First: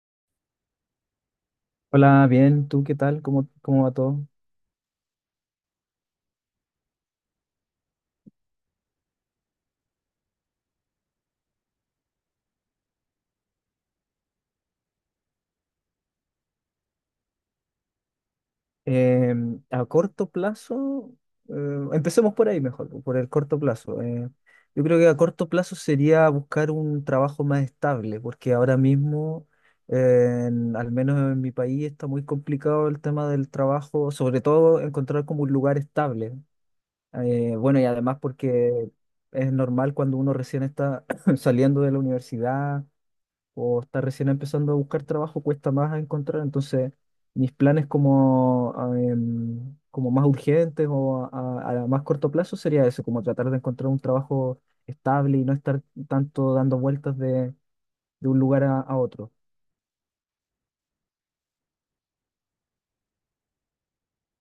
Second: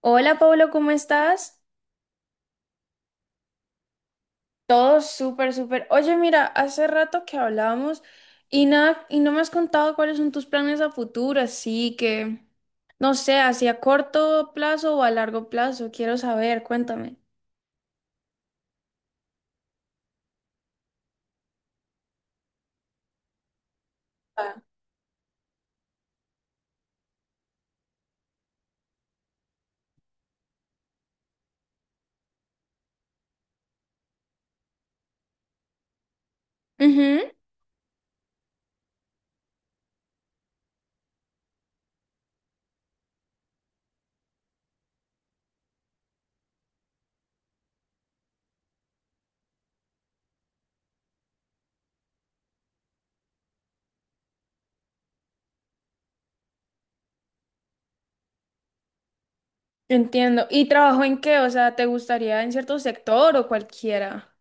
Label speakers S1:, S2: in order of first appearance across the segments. S1: Hola Pablo, ¿cómo estás?
S2: Hola, bien, ¿tú qué tal? ¿¿Cómo va todo?
S1: Todo súper, súper. Oye, mira, hace rato que hablábamos y nada, y no me has contado cuáles son tus planes a futuro, así que no sé, hacia corto plazo o a largo plazo, quiero saber, cuéntame.
S2: Eh, a corto plazo, eh, empecemos por ahí mejor, por el corto plazo. Eh,
S1: Ah.
S2: yo creo que a corto plazo sería buscar un trabajo más estable, porque ahora mismo, al menos en mi país, está muy complicado el tema del trabajo, sobre todo encontrar como un lugar estable.
S1: Ujú,
S2: Bueno, y además porque es normal cuando uno recién está saliendo de la universidad o está recién empezando a buscar trabajo, cuesta más encontrar. Entonces, mis planes como, como más urgentes o a más corto plazo sería eso, como tratar de encontrar un trabajo estable y no estar tanto dando vueltas de un lugar a otro.
S1: entiendo. ¿Y trabajo en qué? O sea, ¿te gustaría en cierto sector o cualquiera?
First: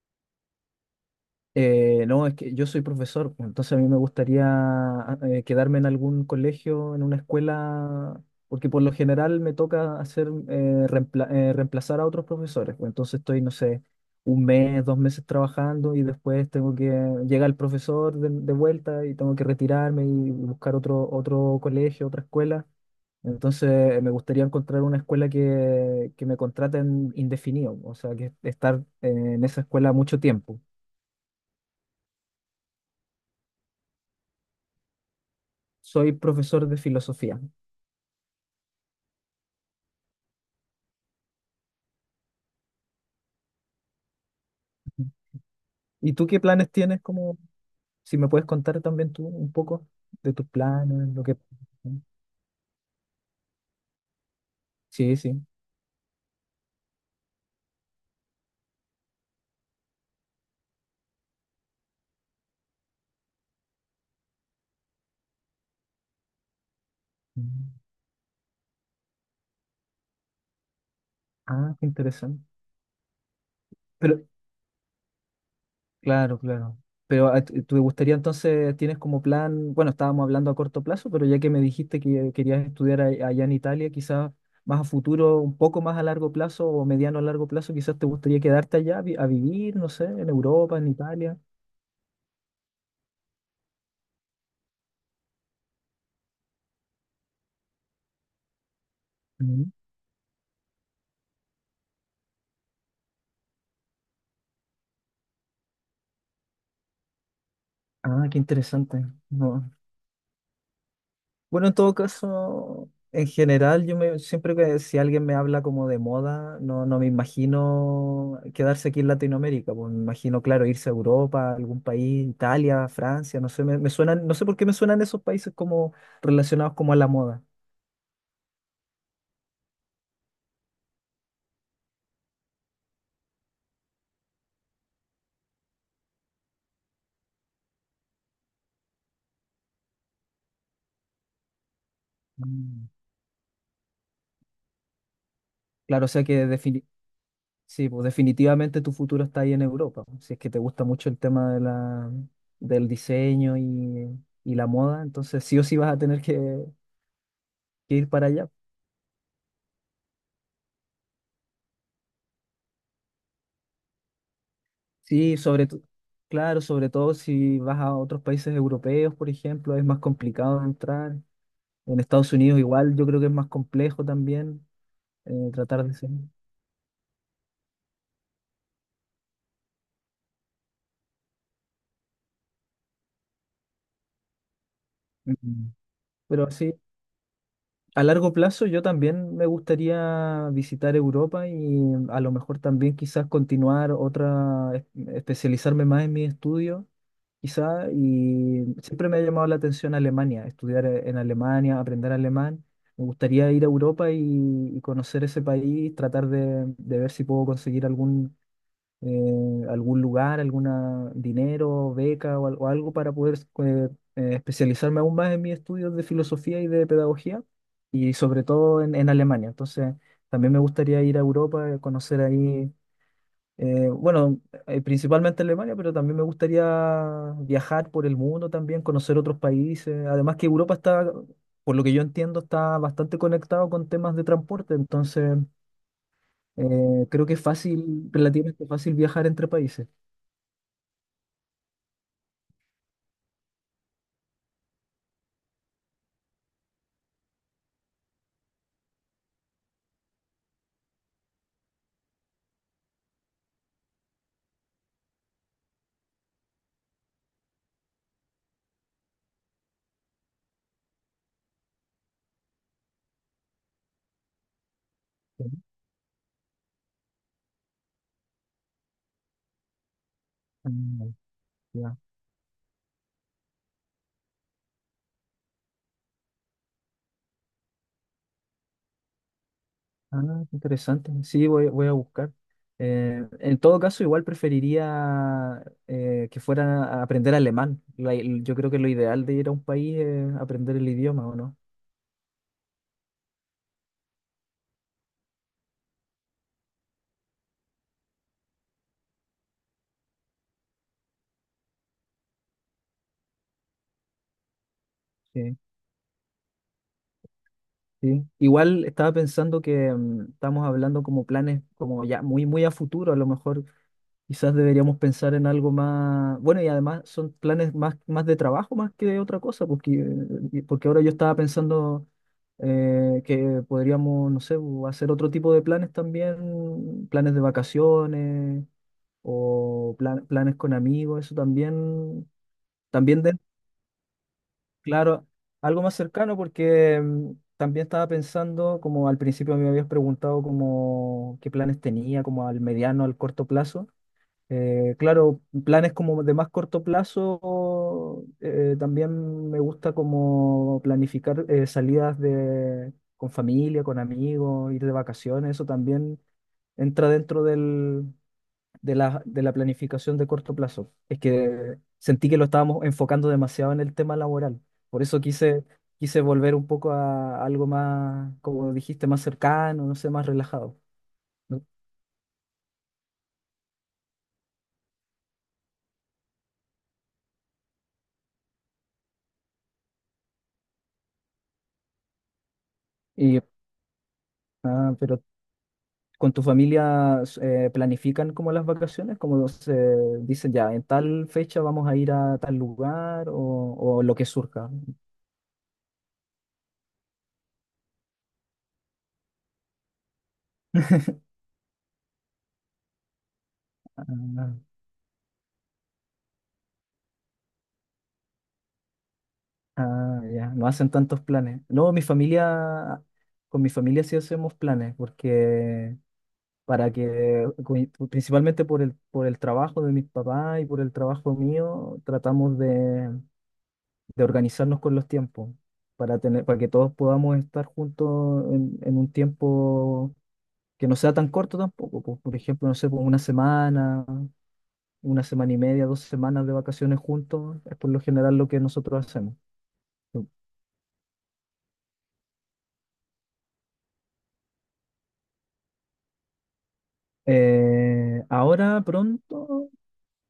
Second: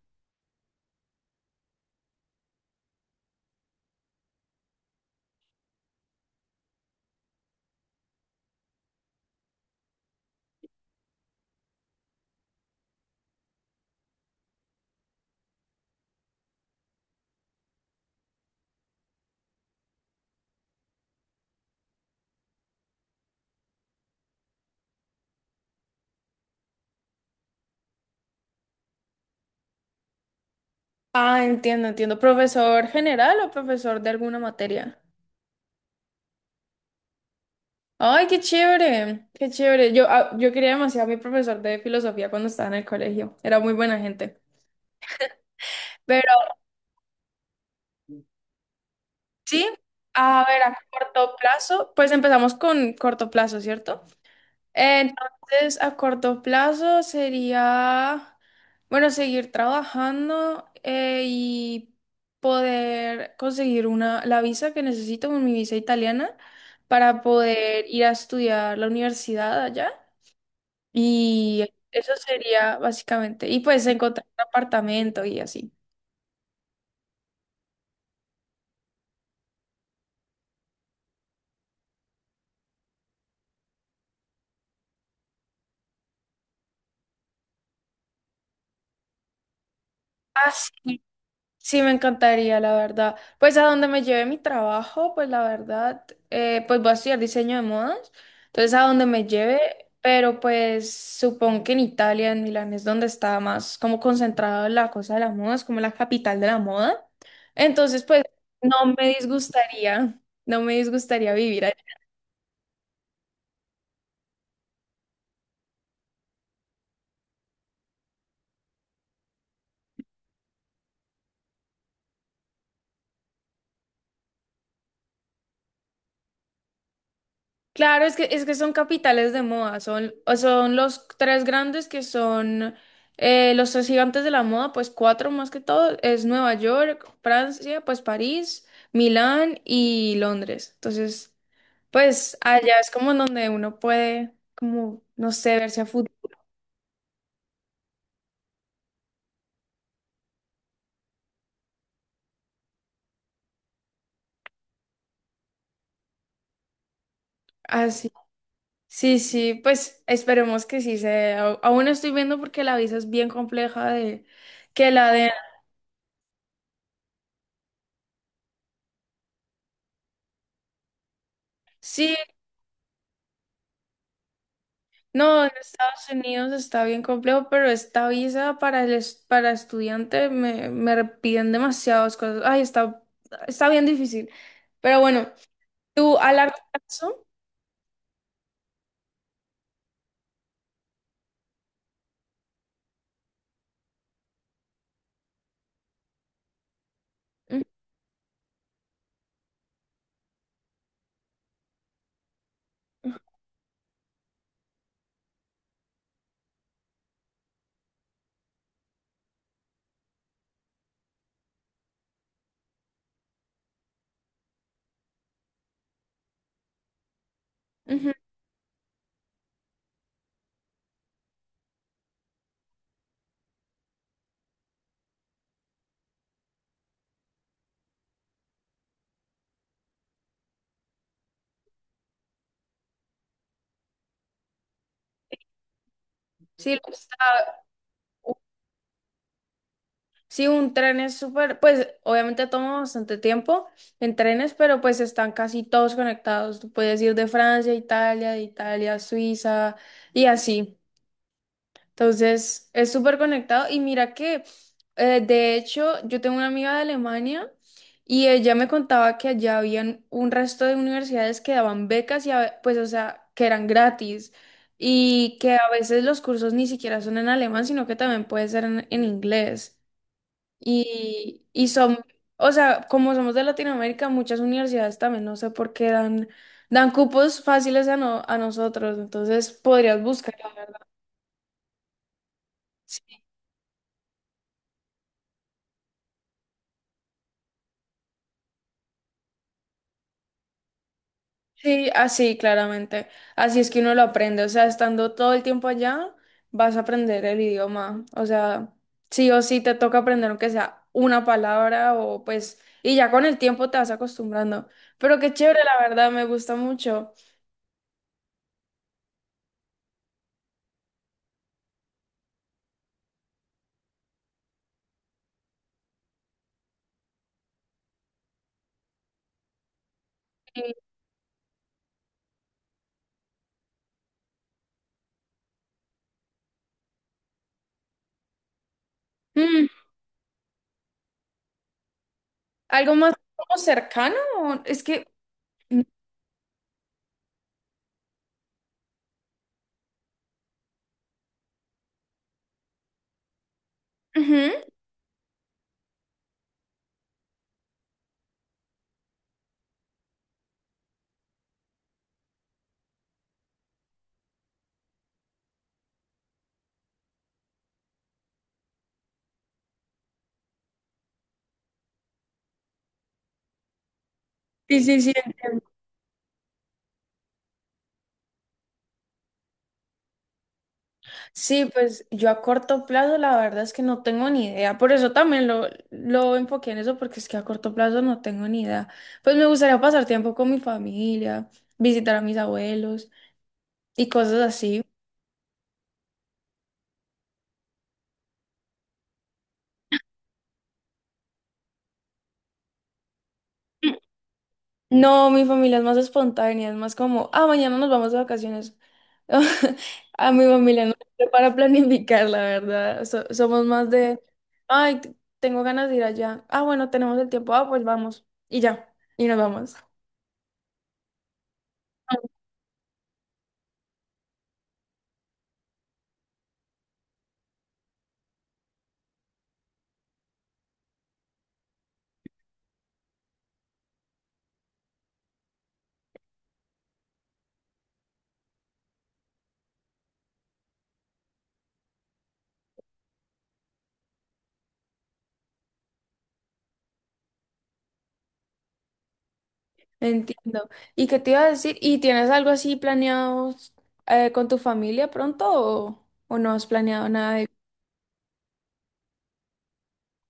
S2: No, es que yo soy profesor, pues, entonces a mí me gustaría quedarme en algún colegio, en una escuela, porque por lo general me toca hacer reemplazar a otros profesores. Pues, entonces estoy, no sé, un mes, dos meses trabajando y después tengo que llega el profesor de vuelta y tengo que retirarme y buscar otro colegio, otra escuela. Entonces, me gustaría encontrar una escuela que me contraten indefinido, o sea, que estar eh, en esa escuela mucho tiempo.
S1: Ah, entiendo, entiendo. ¿Profesor general o profesor de alguna materia?
S2: Soy profesor de filosofía.
S1: Ay, qué chévere, qué chévere. Yo, ah, yo quería demasiado a mi profesor de filosofía cuando estaba en el colegio. Era muy buena gente.
S2: ¿Y tú
S1: Pero
S2: qué planes tienes? Como, si me puedes contar también tú un
S1: sí,
S2: poco de
S1: a
S2: tus
S1: ver, a
S2: planes, lo
S1: corto
S2: que...
S1: plazo, pues empezamos con corto plazo, ¿cierto?
S2: Sí, sí.
S1: Entonces, a corto plazo sería, bueno, seguir trabajando y poder conseguir la visa que necesito, mi visa italiana, para
S2: Mm.
S1: poder ir a estudiar la universidad allá. Y
S2: Ah, qué
S1: eso
S2: interesante.
S1: sería básicamente. Y pues encontrar
S2: Pero,
S1: un apartamento y así.
S2: claro, claro. Pero te gustaría entonces, tienes como plan, bueno, estábamos hablando a corto plazo, pero ya que me dijiste que querías estudiar allá en Italia, quizás más a futuro, un poco más a largo plazo o mediano a largo plazo, quizás te gustaría quedarte allá a, a vivir, no sé, en
S1: Ah,
S2: Europa, en
S1: sí.
S2: Italia.
S1: Sí, me encantaría, la verdad. Pues a donde me lleve mi trabajo, pues la verdad, pues voy a estudiar diseño de modas. Entonces a donde me lleve,
S2: Mm.
S1: pero pues supongo que en Italia, en Milán, es donde está más como concentrada la cosa de la moda, es como la capital de la moda. Entonces, pues
S2: Ah, qué
S1: no
S2: interesante.
S1: me
S2: No,
S1: disgustaría, no me disgustaría vivir
S2: bueno,
S1: ahí.
S2: en todo caso, en general, yo me, siempre que si alguien me habla como de moda, no, no me imagino quedarse aquí en Latinoamérica, pues me imagino, claro, irse a Europa, algún país, Italia, Francia, no sé, me suenan, no sé por qué me suenan esos países como relacionados como a la moda.
S1: Claro, es que son capitales de moda, son, o son los tres grandes que son los tres gigantes de la moda, pues cuatro más que todo, es Nueva York, Francia, pues París, Milán y Londres. Entonces, pues allá
S2: Mm.
S1: es como en donde uno puede, como, no sé, verse a
S2: Claro, o sea
S1: fútbol.
S2: que sí, pues definitivamente tu futuro está ahí en Europa, pues, si es que te gusta mucho el tema de la, del diseño y la moda, entonces sí o sí vas a tener que ir
S1: Así.
S2: para allá.
S1: Sí, sí, pues esperemos que sí se dé. Aún estoy viendo porque la visa es bien compleja de que la den.
S2: Sí, sobre todo, claro, sobre todo si vas a otros países europeos, por ejemplo, es más complicado entrar. En
S1: Sí.
S2: Estados Unidos igual yo creo que es más complejo también
S1: No, en
S2: tratar de
S1: Estados
S2: ser.
S1: Unidos está bien complejo, pero esta visa para para estudiante me piden demasiadas cosas. Ay, está, está bien difícil. Pero bueno,
S2: Mm.
S1: tú a
S2: Pero
S1: largo
S2: sí,
S1: plazo,
S2: a largo plazo yo también me gustaría visitar Europa y a lo mejor también quizás continuar otra, especializarme más en mi estudio
S1: ujú,
S2: quizá, y siempre me ha llamado la atención Alemania, estudiar en Alemania, aprender alemán. Me gustaría ir a Europa y conocer ese país, tratar de ver si puedo conseguir algún, algún lugar, alguna dinero, beca o, o algo para poder eh, especializarme aún más en mis estudios de filosofía y de pedagogía,
S1: ujú,
S2: y sobre todo en Alemania. Entonces, también me gustaría ir a Europa, conocer ahí. Eh, bueno, principalmente Alemania, pero también me gustaría viajar por el mundo también, conocer otros países. Además que Europa está, por lo que yo entiendo, está bastante conectado con temas de transporte, entonces
S1: sí, lo
S2: creo que es
S1: está-
S2: fácil, relativamente fácil viajar entre países.
S1: sí, un tren es súper, pues obviamente toma bastante tiempo en trenes, pero pues están casi todos conectados. Tú puedes ir de Francia a Italia, de Italia a Suiza y así. Entonces, es súper conectado. Y mira que, de hecho, yo tengo una amiga de Alemania y ella me contaba que allá habían un resto de universidades que daban becas y, pues, o sea, que eran gratis y
S2: Ujú.
S1: que a veces los cursos ni siquiera son en alemán, sino que también puede ser en inglés.
S2: Ah,
S1: Y
S2: ya.
S1: son, o sea, como somos de Latinoamérica, muchas universidades también, no sé por qué dan, dan cupos fáciles a, a nosotros. Entonces, podrías
S2: Ah,
S1: buscar, la
S2: qué
S1: verdad.
S2: interesante. Sí, voy, voy a buscar. En todo caso, igual preferiría que fuera a aprender alemán. Yo creo que lo ideal de ir a un país es aprender el idioma, ¿o no?
S1: Sí, así, claramente. Así es que uno lo aprende. O sea, estando todo el tiempo allá, vas a aprender el idioma. O sea, sí o sí te toca aprender aunque sea una palabra o pues, y ya con el tiempo te vas acostumbrando. Pero qué
S2: Sí.
S1: chévere, la verdad, me gusta mucho.
S2: Sí. Igual estaba pensando que mm, estamos hablando como planes como ya muy muy a futuro, a lo mejor quizás deberíamos pensar en algo más, bueno, y además son planes más, más de trabajo más que de otra cosa, porque,
S1: Y,
S2: porque ahora yo estaba pensando que podríamos, no sé, hacer otro tipo de planes también, planes de vacaciones
S1: mm,
S2: o planes con amigos, eso también,
S1: algo más
S2: también
S1: como cercano, es que
S2: claro, algo más cercano porque mm, también estaba pensando, como al principio me habías preguntado como qué planes tenía, como al mediano, al corto plazo.
S1: ujú.
S2: Claro, planes como de más corto plazo, también me gusta como planificar salidas de, con familia, con amigos, ir de vacaciones, eso también entra dentro del, de la planificación de corto plazo. Es que sentí que lo estábamos enfocando demasiado en el tema laboral.
S1: Sí, sí,
S2: Por
S1: sí.
S2: eso quise, quise volver un poco a algo más, como dijiste, más cercano, no sé, más relajado. ¿No?
S1: Sí, pues yo a corto plazo la verdad es que no tengo ni idea. Por eso también lo enfoqué en eso, porque es que a corto plazo no tengo ni idea. Pues me gustaría pasar tiempo con mi familia, visitar a mis abuelos
S2: Y,
S1: y cosas así.
S2: ah, pero con tu familia planifican como las vacaciones, como se dicen ya, en tal fecha vamos a ir a tal lugar o lo que surja.
S1: No, mi familia es más espontánea, es más como, ah, mañana nos vamos de vacaciones. A mi familia no sé para planificar, la verdad. Somos más de, ay, tengo ganas de ir allá. Ah, bueno, tenemos el tiempo, ah, pues vamos. Y ya, y nos vamos.
S2: Ah, ya, no hacen tantos planes. No, mi familia, con mi familia sí hacemos planes, porque para que, principalmente por por el trabajo de mis papás y por el trabajo mío, tratamos de organizarnos con los tiempos, para tener, para que todos podamos estar juntos en un tiempo que no sea tan corto tampoco. Pues, por ejemplo, no sé, pues una semana y media, dos semanas de vacaciones juntos, es por lo general lo que nosotros hacemos.
S1: Entiendo. ¿Y qué te iba a decir? ¿Y tienes algo así planeado con tu familia pronto o no has planeado nada de...
S2: Ahora pronto,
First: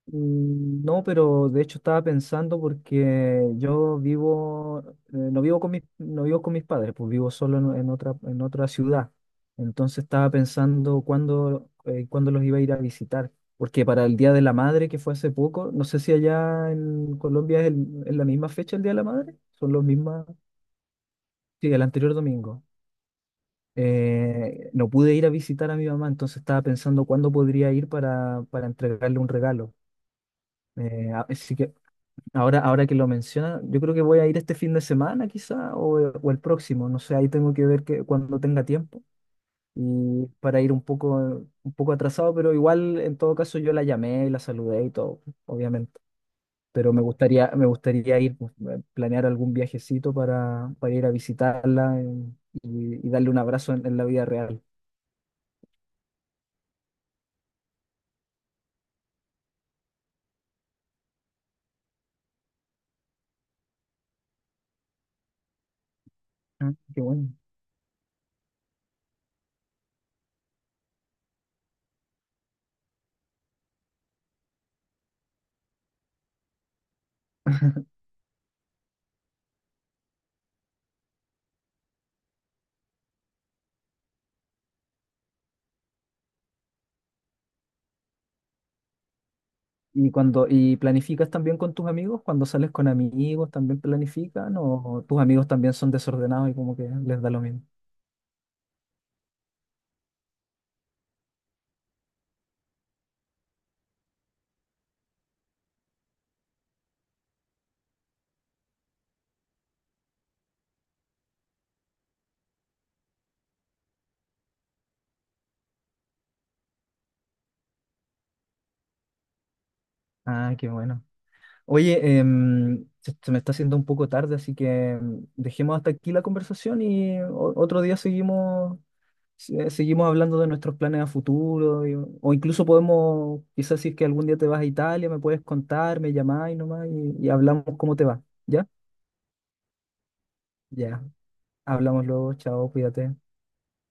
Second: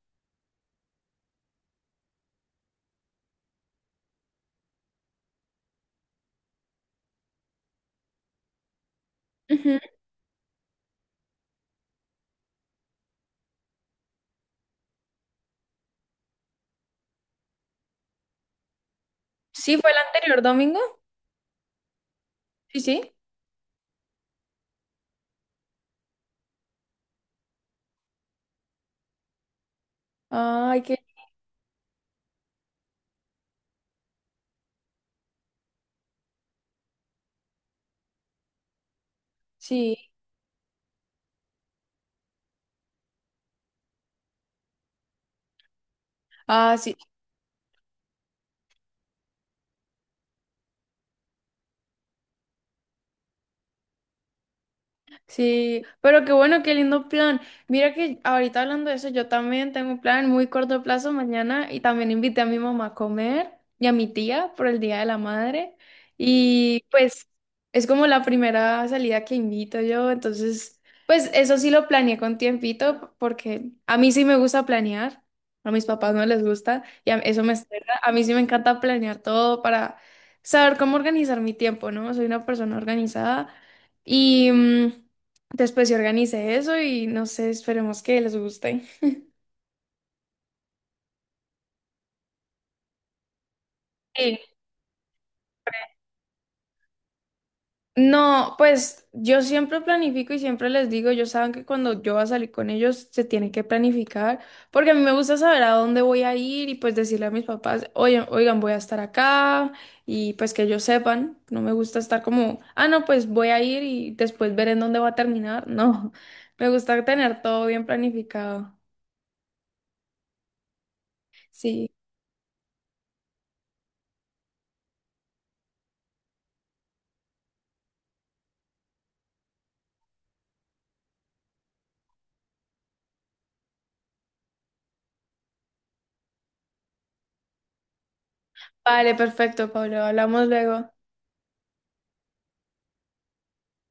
S2: mm, no, pero de hecho estaba pensando porque yo vivo, no vivo con mis padres, pues vivo solo en otra ciudad.
S1: Ujú.
S2: Entonces estaba pensando cuándo, cuándo los iba a ir a visitar, porque para el Día de la Madre, que fue hace poco, no sé si allá en Colombia es es la misma fecha el Día de la Madre, son
S1: Sí,
S2: los
S1: fue el
S2: mismas
S1: anterior domingo.
S2: sí, el anterior domingo
S1: Sí, sí.
S2: no pude ir a visitar a mi mamá, entonces estaba pensando cuándo podría ir para entregarle un regalo.
S1: Ay, que
S2: Así que ahora, ahora que lo menciona, yo creo que voy a ir este fin de semana quizá o el próximo, no sé, ahí tengo que ver que, cuando tenga tiempo
S1: sí.
S2: y para ir un poco atrasado, pero igual en todo caso yo la llamé y la saludé y todo, obviamente.
S1: Ah,
S2: Pero
S1: sí.
S2: me gustaría ir, pues, planear algún viajecito para ir a visitarla y darle un abrazo en la vida real.
S1: Sí, pero qué bueno, qué lindo plan. Mira que ahorita hablando de eso, yo también tengo un plan muy corto plazo mañana y también invité a mi mamá a comer y a mi tía por el Día de la Madre.
S2: Ah,
S1: Y
S2: qué
S1: pues
S2: bueno.
S1: es como la primera salida que invito yo, entonces pues eso sí lo planeé con tiempito porque a mí sí me gusta planear, a mis papás no les gusta y eso me estresa. A mí sí me encanta planear todo para saber cómo organizar mi tiempo, ¿no? Soy una persona organizada y mm, después se organice eso y no sé, esperemos que les guste.
S2: Y cuando, y planificas también con tus amigos, cuando sales con amigos, también
S1: Sí.
S2: planifican, o tus amigos también son desordenados y como que les da lo mismo.
S1: No, pues yo siempre planifico y siempre les digo, ellos saben que cuando yo voy a salir con ellos se tienen que planificar, porque a mí me gusta saber a dónde voy a ir y pues decirle a mis papás, oigan, oigan, voy a estar acá y pues que ellos sepan, no me gusta estar como, ah, no, pues voy a ir y después ver en dónde va a terminar, no, me gusta tener todo bien planificado.
S2: Ah, qué bueno.
S1: Sí,
S2: Oye, em, se me está haciendo un poco tarde, así que em, dejemos hasta aquí la conversación y otro día seguimos, seguimos hablando de nuestros planes a futuro, o incluso podemos, quizás si es que algún día te vas a Italia, me puedes contar, me llamás y nomás y hablamos cómo te va, ¿ya?
S1: vale, perfecto, Pablo, hablamos luego.
S2: Ya, hablamos luego, chao, cuídate.